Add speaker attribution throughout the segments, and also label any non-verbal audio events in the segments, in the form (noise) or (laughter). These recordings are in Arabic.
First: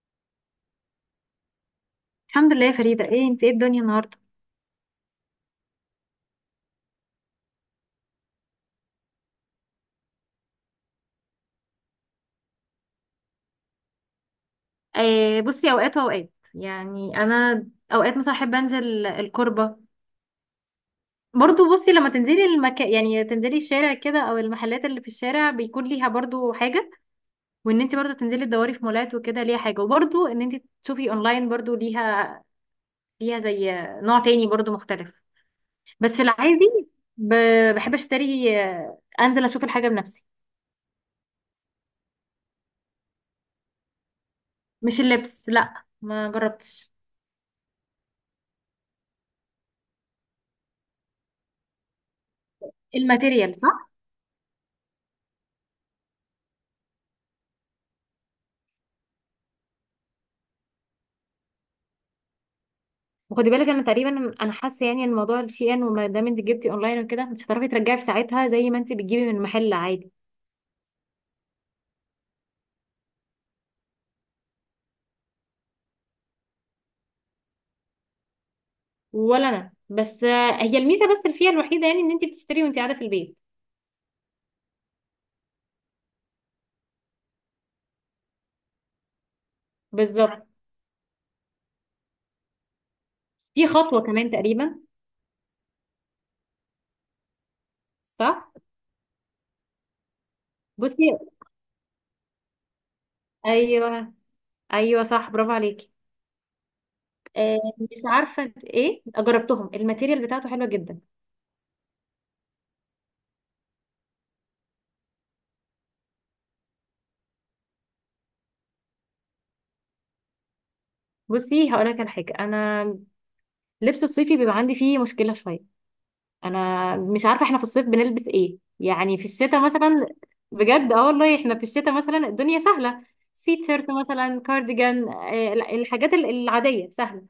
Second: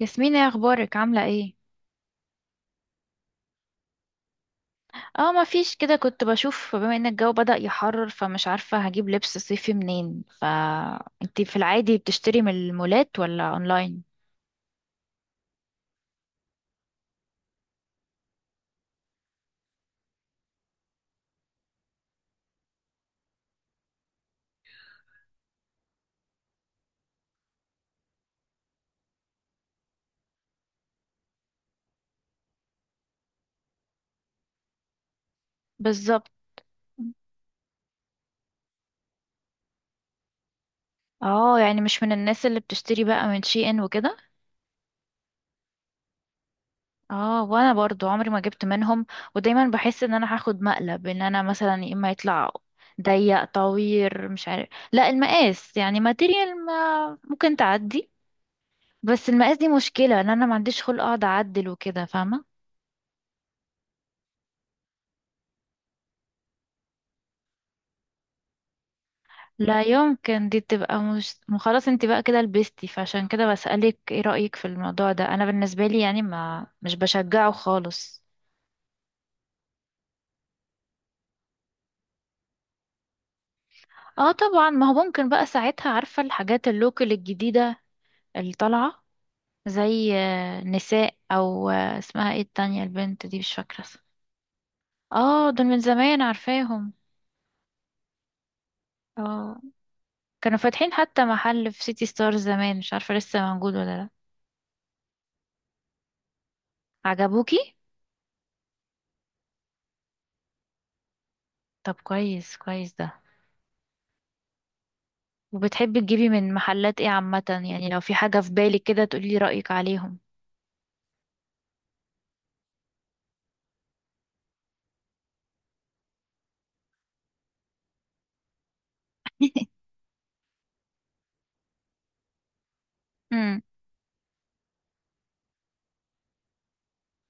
Speaker 1: ياسمين، ايه اخبارك؟ عامله ايه؟
Speaker 2: الحمد لله يا فريدة، ايه انت؟ ايه الدنيا النهاردة؟
Speaker 1: اه، ما فيش كده. كنت بشوف بما ان الجو بدأ يحرر، فمش عارفه هجيب لبس صيفي منين. فانتي في العادي بتشتري من المولات ولا اونلاين؟
Speaker 2: آه، بصي اوقات واوقات يعني. انا اوقات مثلا احب انزل الكربة. برضو بصي، لما تنزلي المكان يعني تنزلي الشارع كده او المحلات اللي في الشارع، بيكون ليها برضو حاجة. وان انت برضو تنزلي تدوري في مولات وكده ليها حاجة، وبرضو ان انت تشوفي اونلاين برضو ليها. زي نوع تاني برضو مختلف. بس في
Speaker 1: بالظبط.
Speaker 2: العادي، بحب اشتري، انزل اشوف الحاجة بنفسي.
Speaker 1: اه يعني مش من الناس اللي بتشتري بقى من شي ان وكده.
Speaker 2: مش اللبس، لا، ما جربتش
Speaker 1: اه، وانا برضو عمري ما جبت منهم. ودايما بحس ان انا هاخد مقلب، ان انا مثلا يا اما يطلع ضيق
Speaker 2: الماتيريال.
Speaker 1: طوير، مش عارف، لا المقاس، يعني ماتيريال ما ممكن تعدي، بس المقاس دي مشكله ان انا ما عنديش خلق اقعد اعدل وكده، فاهمه؟
Speaker 2: وخدي بالك، انا تقريبا حاسه يعني ان موضوع الشيان، وما دام انت جبتي اونلاين وكده، مش هتعرفي ترجعي في ساعتها زي ما انت بتجيبي من محل
Speaker 1: لا
Speaker 2: عادي.
Speaker 1: يمكن دي تبقى مش، ما خلاص انت بقى كده لبستي، فعشان كده بسألك ايه رأيك في الموضوع ده. انا بالنسبة لي يعني ما، مش بشجعه خالص.
Speaker 2: ولا انا، بس هي الميزه بس اللي فيها الوحيده يعني ان انت بتشتري وانت قاعده في البيت.
Speaker 1: اه طبعا، ما هو ممكن بقى ساعتها عارفة الحاجات اللوكل الجديدة اللي طالعة، زي
Speaker 2: بالظبط.
Speaker 1: نساء، او اسمها ايه التانية، البنت دي مش
Speaker 2: في
Speaker 1: فاكرة
Speaker 2: خطوه
Speaker 1: اسمها.
Speaker 2: كمان تقريبا.
Speaker 1: اه دول من زمان عارفاهم.
Speaker 2: صح.
Speaker 1: اه، كانوا فاتحين
Speaker 2: بصي.
Speaker 1: حتى محل في سيتي ستارز زمان، مش عارفة لسه موجود ولا لا.
Speaker 2: ايوه. ايوه صح، برافو عليكي. آه،
Speaker 1: عجبوكي؟
Speaker 2: مش عارفه ايه، جربتهم، الماتيريال بتاعته حلوه جدا.
Speaker 1: طب كويس، ده. وبتحبي تجيبي من محلات ايه عامة؟ يعني لو في حاجة في بالك كده تقولي رأيك عليهم.
Speaker 2: بصي، هقول لك على حاجه. انا لبس الصيفي بيبقى عندي فيه مشكله شويه. انا مش عارفه، احنا في الصيف بنلبس ايه؟ يعني في الشتاء مثلا، بجد اه والله، احنا في الشتاء مثلا الدنيا سهله.
Speaker 1: امم
Speaker 2: سويتشيرت مثلا، كارديجان، لا، الحاجات العاديه سهله.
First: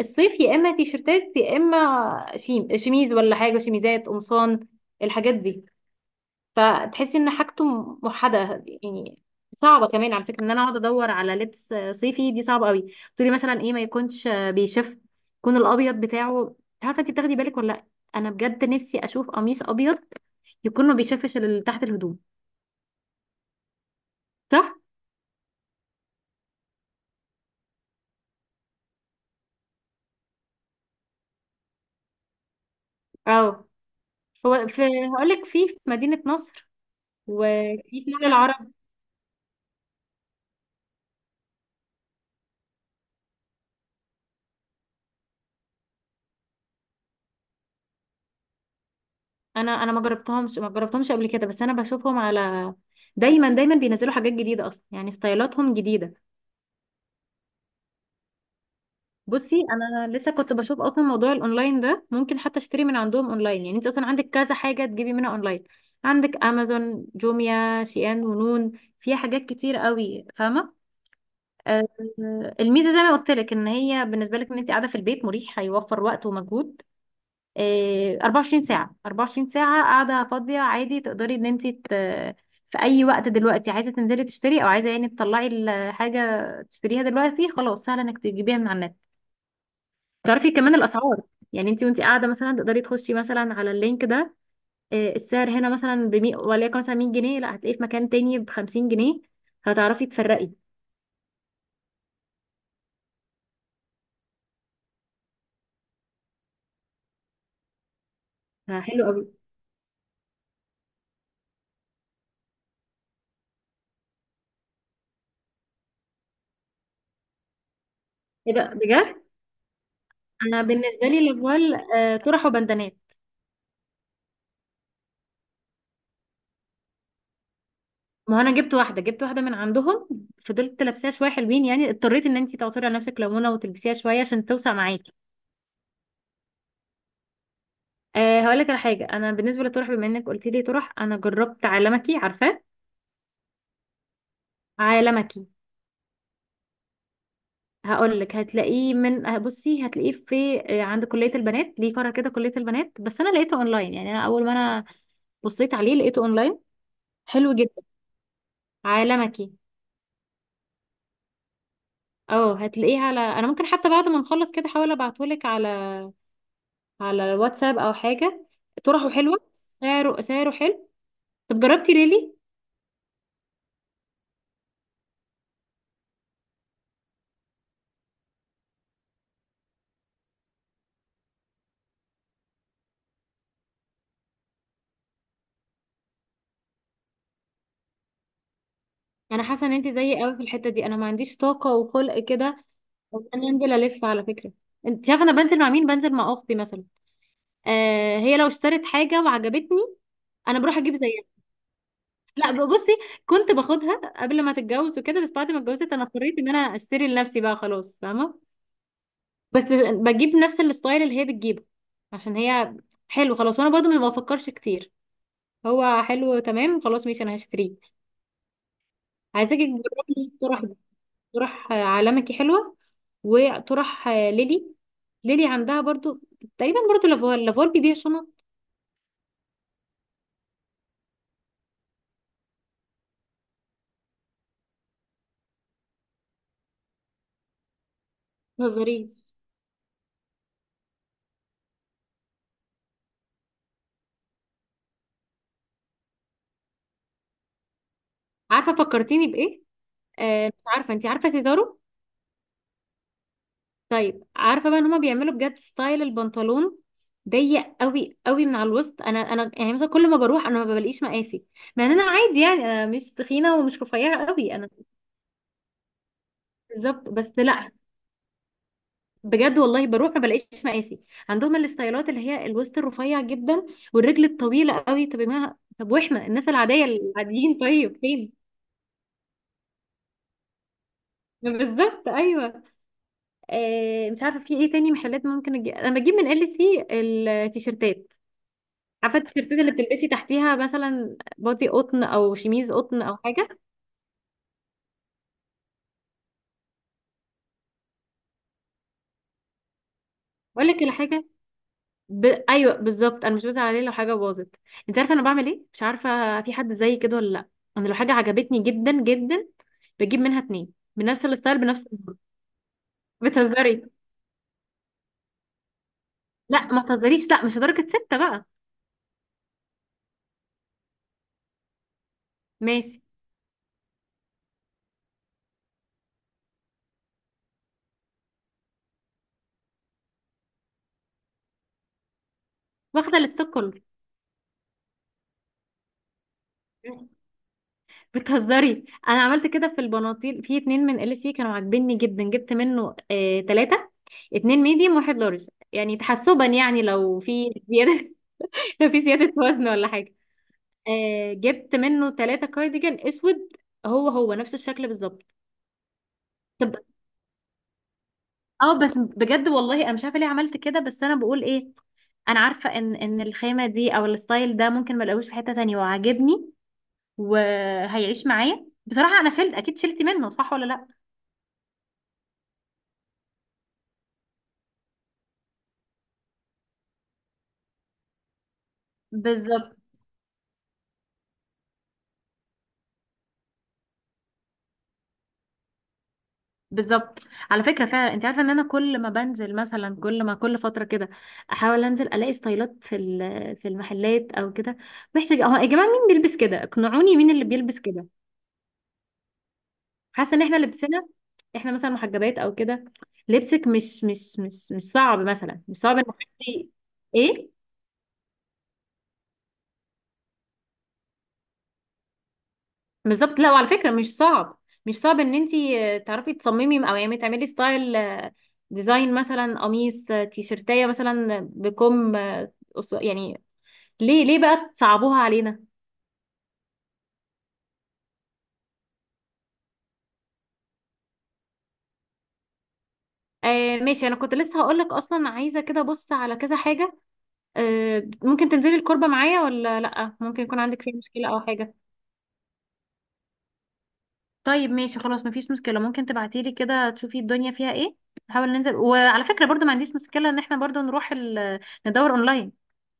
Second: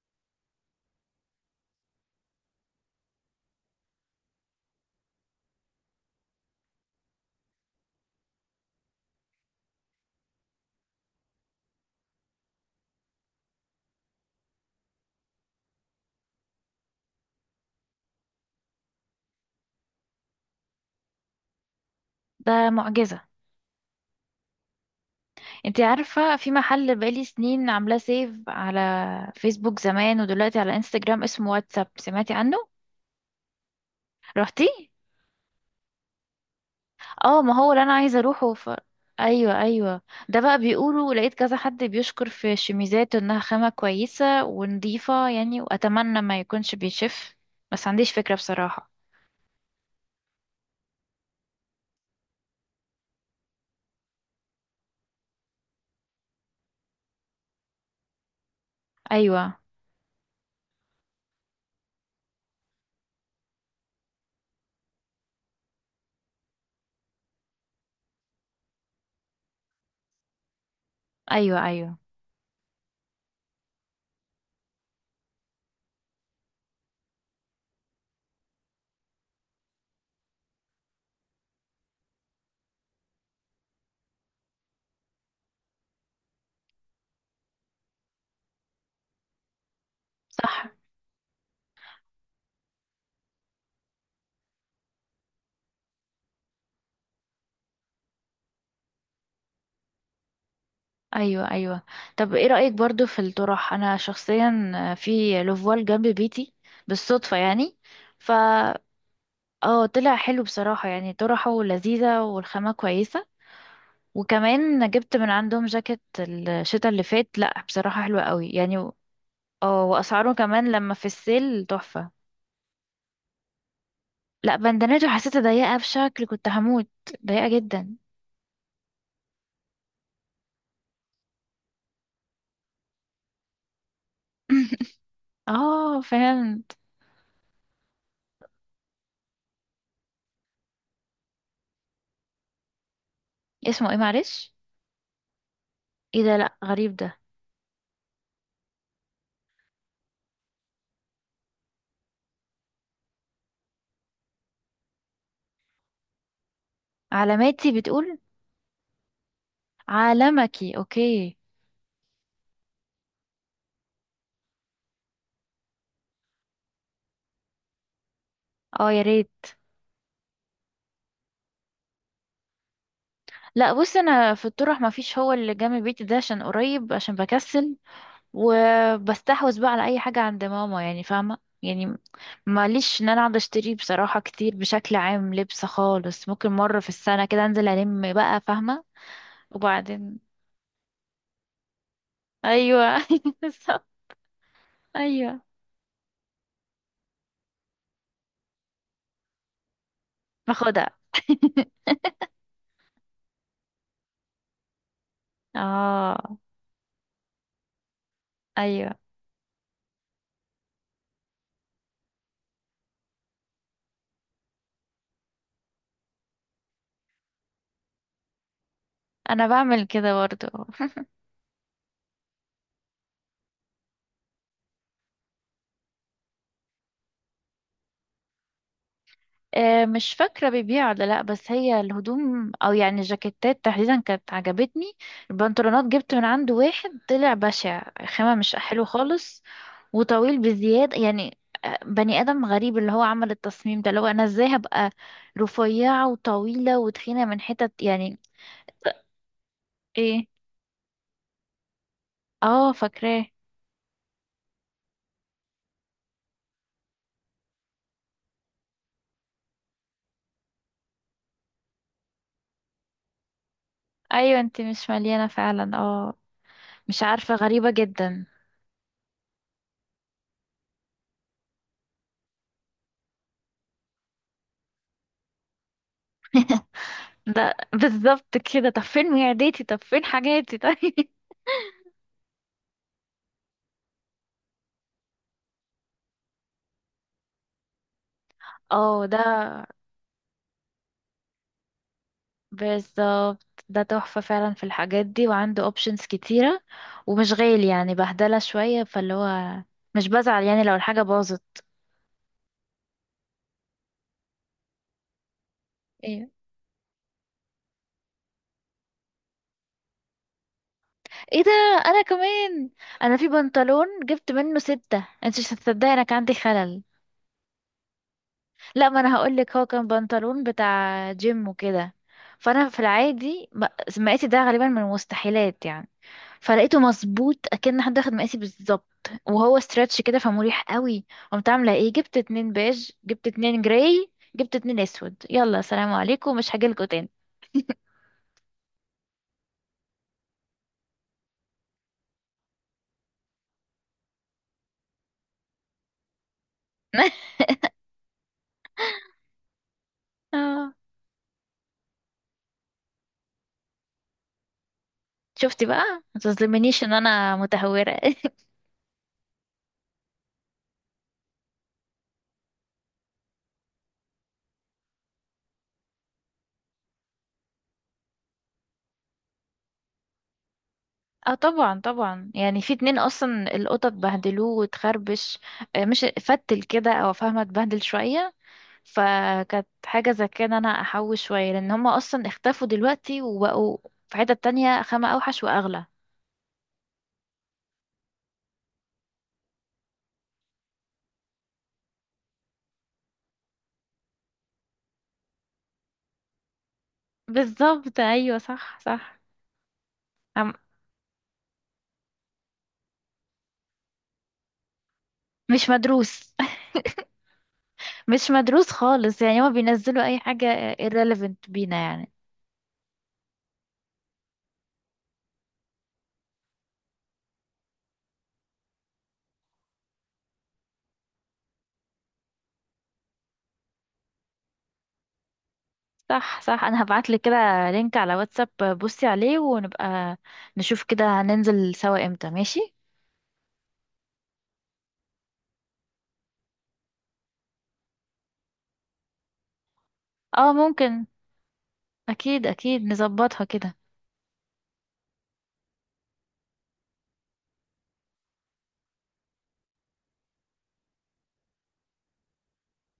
Speaker 2: الصيف يا اما تيشرتات يا اما شيميز ولا حاجه، شيميزات، قمصان، الحاجات دي. فتحسي ان حاجته موحده يعني. صعبه كمان على فكره ان انا اقعد ادور على لبس صيفي، دي صعبه قوي. تقولي مثلا ايه؟ ما يكونش بيشف، يكون الابيض بتاعه، مش عارفه انت بتاخدي بالك ولا لا. انا بجد نفسي اشوف قميص ابيض يكون ما بيشفش اللي تحت الهدوم.
Speaker 1: ده معجزة.
Speaker 2: صح.
Speaker 1: انتي عارفة في محل بقالي سنين عاملاه سيف على فيسبوك زمان ودلوقتي على انستجرام، اسمه واتساب، سمعتي عنه؟
Speaker 2: اه.
Speaker 1: رحتي؟
Speaker 2: هو في، هقول لك، في مدينه نصر،
Speaker 1: اه ما هو اللي
Speaker 2: وفي
Speaker 1: انا
Speaker 2: في
Speaker 1: عايزة
Speaker 2: مول
Speaker 1: اروحه ف...
Speaker 2: العرب.
Speaker 1: ايوه ايوه. ده بقى بيقولوا، لقيت كذا حد بيشكر في الشميزات انها خامة كويسة ونضيفة يعني، واتمنى ما يكونش بيشف، بس عنديش فكرة بصراحة.
Speaker 2: انا ما جربتهمش قبل كده، بس انا بشوفهم على، دايما بينزلوا حاجات جديده اصلا، يعني ستايلاتهم جديده. بصي،
Speaker 1: ايوه
Speaker 2: انا لسه كنت بشوف اصلا موضوع الاونلاين ده، ممكن حتى اشتري من عندهم اونلاين. يعني انت اصلا عندك كذا حاجه تجيبي منها اونلاين. عندك امازون، جوميا، شيئان، ونون. فيها حاجات كتير قوي، فاهمه؟
Speaker 1: ايوه.
Speaker 2: آه،
Speaker 1: ايوه
Speaker 2: الميزه زي ما قلت لك، ان هي بالنسبه لك ان انت قاعده في البيت، مريح، هيوفر وقت ومجهود. 24 ساعه، 24 ساعه قاعده فاضيه، عادي تقدري ان في اي وقت دلوقتي عايزه تنزلي تشتري، او عايزه يعني تطلعي الحاجه تشتريها دلوقتي، خلاص سهل انك تجيبيها من على النت. تعرفي
Speaker 1: صح.
Speaker 2: كمان الاسعار، يعني انت وانت قاعده مثلا تقدري تخشي مثلا على اللينك ده. السعر هنا مثلا ب 100، وليكن مثلا 100 جنيه، لا هتلاقيه في مكان تاني ب 50 جنيه، هتعرفي تفرقي.
Speaker 1: ايوه ايوه. طب ايه رأيك برضو في الطرح؟ انا شخصيا في لوفوال جنب بيتي بالصدفة يعني، ف
Speaker 2: فحلو قوي.
Speaker 1: اه طلع حلو بصراحة، يعني طرحه لذيذة والخامة كويسة. وكمان جبت من عندهم جاكيت الشتا اللي فات، لا بصراحة حلوة قوي
Speaker 2: ايه ده
Speaker 1: يعني و-
Speaker 2: بجد؟
Speaker 1: اه واسعاره
Speaker 2: انا
Speaker 1: كمان لما في
Speaker 2: بالنسبه لي
Speaker 1: السيل
Speaker 2: لافوال،
Speaker 1: تحفة.
Speaker 2: طرح وبندانات.
Speaker 1: لا، بندنته حسيتها ضيقة بشكل كنت هموت. ضيقة جدا.
Speaker 2: ما هو انا جبت واحده من عندهم، فضلت لابساها شويه حلوين يعني. اضطريت ان انت تعصري على نفسك ليمونه وتلبسيها شويه عشان توسع
Speaker 1: (laughs)
Speaker 2: معاكي.
Speaker 1: اه فهمت.
Speaker 2: أه، هقول لك على حاجه، انا بالنسبه للطرح، بما انك قلت لي طرح، انا جربت عالمكي، عارفاه؟
Speaker 1: اسمه ايه معلش؟
Speaker 2: عالمكي.
Speaker 1: ايه ده؟ لا غريب ده.
Speaker 2: هقول لك، هتلاقيه من بصي، هتلاقيه في، عند كلية البنات، ليه فرع كده كلية البنات، بس انا لقيته اونلاين. يعني انا اول ما بصيت عليه لقيته اونلاين. حلو
Speaker 1: علاماتي
Speaker 2: جدا
Speaker 1: بتقول.
Speaker 2: عالمكي.
Speaker 1: عالمكي، اوكي.
Speaker 2: اه، هتلاقيه على، انا ممكن حتى بعد ما نخلص كده احاول ابعتهولك على على الواتساب او حاجة.
Speaker 1: اه يا
Speaker 2: طرحه
Speaker 1: ريت.
Speaker 2: حلوة، سعره حلو. طب جربتي ريلي؟
Speaker 1: لا بص، انا في الطرح ما فيش. هو اللي جنب بيتي ده عشان قريب، عشان بكسل وبستحوذ بقى على اي حاجه عند ماما يعني، فاهمه يعني. ماليش ان انا اقعد اشتري بصراحه كتير بشكل عام لبس خالص. ممكن مره في السنه كده انزل الم بقى، فاهمه.
Speaker 2: انا حاسة ان انت
Speaker 1: وبعدين
Speaker 2: زيي قوي في الحتة دي. انا ما عنديش طاقة وخلق كده
Speaker 1: ايوه.
Speaker 2: ان
Speaker 1: (laughs)
Speaker 2: انا انزل،
Speaker 1: بالظبط.
Speaker 2: الف على فكرة. انت عارفة انا
Speaker 1: ايوه
Speaker 2: بنزل مع مين؟ بنزل مع اختي مثلا. آه، هي لو اشترت حاجة وعجبتني انا بروح
Speaker 1: باخدها.
Speaker 2: اجيب زيها. لا بصي، كنت باخدها قبل ما تتجوز وكده، بس بعد
Speaker 1: (laughs)
Speaker 2: ما اتجوزت انا
Speaker 1: اه،
Speaker 2: اضطريت ان انا اشتري لنفسي بقى، خلاص فاهمة.
Speaker 1: ايوه.
Speaker 2: بس بجيب نفس الستايل اللي هي بتجيبه، عشان هي حلو خلاص، وانا برضو ما بفكرش كتير، هو حلو تمام خلاص ماشي انا هشتريه.
Speaker 1: انا
Speaker 2: عايزاكي
Speaker 1: بعمل كده
Speaker 2: تجربي
Speaker 1: برضو.
Speaker 2: طرح دي، طرح عالمكي حلوة. وطرح ليلي، ليلي عندها برضو تقريبا برضو لافوال. لافوال بيبيع شنط.
Speaker 1: مش فاكرة بيبيع ولا لأ، بس هي الهدوم أو يعني الجاكيتات تحديدا كانت عجبتني. البنطلونات جبت من عنده واحد طلع بشع، خامة مش حلو
Speaker 2: نظريه.
Speaker 1: خالص وطويل بزيادة يعني. بني آدم غريب اللي هو عمل التصميم ده، اللي هو أنا ازاي هبقى رفيعة وطويلة وتخينة من حتت يعني.
Speaker 2: عارفة فكرتيني بإيه؟
Speaker 1: ايه؟
Speaker 2: مش عارفه، انت عارفه سيزارو؟
Speaker 1: اه فاكراه.
Speaker 2: طيب عارفه بقى ان هما بيعملوا بجد ستايل البنطلون ضيق قوي قوي من على الوسط. انا يعني مثلا كل ما بروح انا ما بلاقيش مقاسي، مع ان انا عادي يعني، انا مش تخينه ومش رفيعه
Speaker 1: ايوه
Speaker 2: قوي
Speaker 1: انت
Speaker 2: انا.
Speaker 1: مش مليانة فعلا، اه. مش
Speaker 2: بالظبط، بس
Speaker 1: عارفة، غريبة
Speaker 2: لا،
Speaker 1: جدا.
Speaker 2: بجد والله بروح ما بلاقيش مقاسي. عندهم الستايلات اللي هي الوسط الرفيع جدا والرجل الطويله قوي. طب يا جماعه، طب واحنا الناس العاديه
Speaker 1: ده
Speaker 2: العاديين
Speaker 1: (laughs)
Speaker 2: طيب فين؟
Speaker 1: بالظبط كده. طب فين معدتي؟ طب فين حاجاتي؟ طيب. (laughs)
Speaker 2: بالظبط، ايوه. آه، مش عارفه في ايه تاني محلات ممكن انا بجيب من ال سي التيشيرتات.
Speaker 1: اه ده.
Speaker 2: عارفه التيشيرتات اللي بتلبسي تحتيها مثلا، بادي قطن او شميز قطن او حاجه.
Speaker 1: بالظبط، ده تحفة فعلا في الحاجات دي، وعنده options كتيرة ومش غالي يعني، بهدلة شوية. فاللي هو مش بزعل يعني
Speaker 2: اقول
Speaker 1: لو
Speaker 2: لك
Speaker 1: الحاجة
Speaker 2: الحاجه،
Speaker 1: باظت.
Speaker 2: ايوه بالظبط، انا مش بزعل عليه لو حاجه باظت. انت عارفه انا بعمل ايه؟ مش
Speaker 1: ايه؟
Speaker 2: عارفه في حد زي كده ولا لا. انا لو حاجه عجبتني جدا جدا بجيب منها اتنين بنفس
Speaker 1: ايه ده؟
Speaker 2: الستايل بنفس
Speaker 1: انا
Speaker 2: الماركة.
Speaker 1: كمان. انا
Speaker 2: (laughs)
Speaker 1: في
Speaker 2: بتهزري؟
Speaker 1: بنطلون جبت منه ستة، انت مش هتصدقي، انا كان عندي
Speaker 2: لا
Speaker 1: خلل.
Speaker 2: ما تهزريش، لا مش لدرجه سته بقى.
Speaker 1: لا ما انا هقولك، هو كان بنطلون بتاع جيم وكده، فانا في
Speaker 2: ماشي،
Speaker 1: العادي م- مقاسي ده غالبا من المستحيلات يعني. فلقيته مظبوط، اكن حد اخد مقاسي بالظبط، وهو ستريتش كده فمريح قوي. قمت عامله ايه؟ جبت اتنين بيج،
Speaker 2: واخده
Speaker 1: جبت
Speaker 2: الستوك
Speaker 1: اتنين
Speaker 2: كله.
Speaker 1: جراي، جبت اتنين اسود، يلا سلام عليكم مش هجيلكوا تاني.
Speaker 2: بتهزري، انا عملت كده في البناطيل، في اتنين من ال سي كانوا عاجبني جدا جبت منه آه... تلاته، اتنين ميديوم واحد لارج، يعني تحسبا يعني لو
Speaker 1: (laughs)
Speaker 2: في زيادة. (laughs) لو في زيادة وزن ولا حاجة.
Speaker 1: آه،
Speaker 2: آه، جبت منه ثلاثة كارديجان اسود، هو نفس الشكل بالظبط.
Speaker 1: شفتي بقى. ما
Speaker 2: طب
Speaker 1: تظلمنيش ان انا متهوره. (laughs)
Speaker 2: اه، بس بجد والله انا مش عارفة ليه عملت كده، بس انا بقول ايه؟ انا عارفة ان الخامة دي او الستايل ده ممكن ما الاقوش في حتة تانية وعاجبني، وهيعيش معايا. بصراحة انا شلت، اكيد شلت منه، صح ولا لا؟
Speaker 1: اه طبعا طبعا. يعني في اتنين اصلا القطط بهدلوه وتخربش، مش فتل كده او فاهمه، اتبهدل شويه. فكانت
Speaker 2: بالظبط.
Speaker 1: حاجه زي كده انا احوش شويه، لان هما اصلا اختفوا دلوقتي وبقوا في حته تانية خامة اوحش واغلى.
Speaker 2: بالظبط. على فكره فعلا، انت عارفه ان انا كل ما بنزل مثلا، كل ما كل فتره كده احاول انزل الاقي ستايلات في في المحلات او كده، محتاجه اه يا جماعه مين بيلبس كده؟ اقنعوني مين اللي بيلبس
Speaker 1: بالظبط،
Speaker 2: كده.
Speaker 1: ايوه صح صح.
Speaker 2: حاسه ان
Speaker 1: أم-
Speaker 2: احنا لبسنا، احنا مثلا محجبات او كده، لبسك مش صعب مثلا،
Speaker 1: مش
Speaker 2: مش صعب ان حد،
Speaker 1: مدروس.
Speaker 2: ايه؟
Speaker 1: (laughs) مش مدروس خالص يعني. هما بينزلوا اي حاجه irrelevant بينا يعني.
Speaker 2: بالظبط، لا وعلى فكره مش صعب، ان انت تعرفي تصممي، او يعني تعملي ستايل، ديزاين، مثلا قميص، تيشرتايه مثلا بكم، يعني ليه، بقى تصعبوها علينا؟
Speaker 1: صح صح. انا هبعتلك كده لينك على واتساب، بصي عليه، ونبقى نشوف كده هننزل سوا امتى، ماشي؟
Speaker 2: آه ماشي. انا كنت لسه هقولك اصلا، عايزه كده بص على كذا حاجه. آه، ممكن تنزلي الكربه معايا ولا لا؟ ممكن
Speaker 1: اه
Speaker 2: يكون عندك فيها
Speaker 1: ممكن،
Speaker 2: مشكله او حاجه.
Speaker 1: اكيد اكيد نظبطها كده.
Speaker 2: طيب ماشي خلاص، مفيش مشكله، ممكن تبعتيلي كده، تشوفي الدنيا فيها ايه، نحاول ننزل. وعلى فكره برضو ما عنديش مشكله ان احنا برضو نروح ندور اونلاين.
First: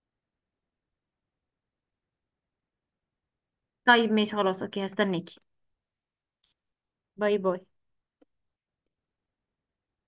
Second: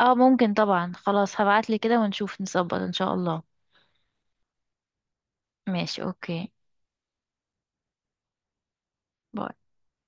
Speaker 1: اه ممكن طبعا، خلاص هبعتلك كده ونشوف نظبط ان شاء الله.
Speaker 2: طيب ماشي خلاص، اوكي، هستناكي.
Speaker 1: ماشي، اوكي،
Speaker 2: باي باي.
Speaker 1: باي.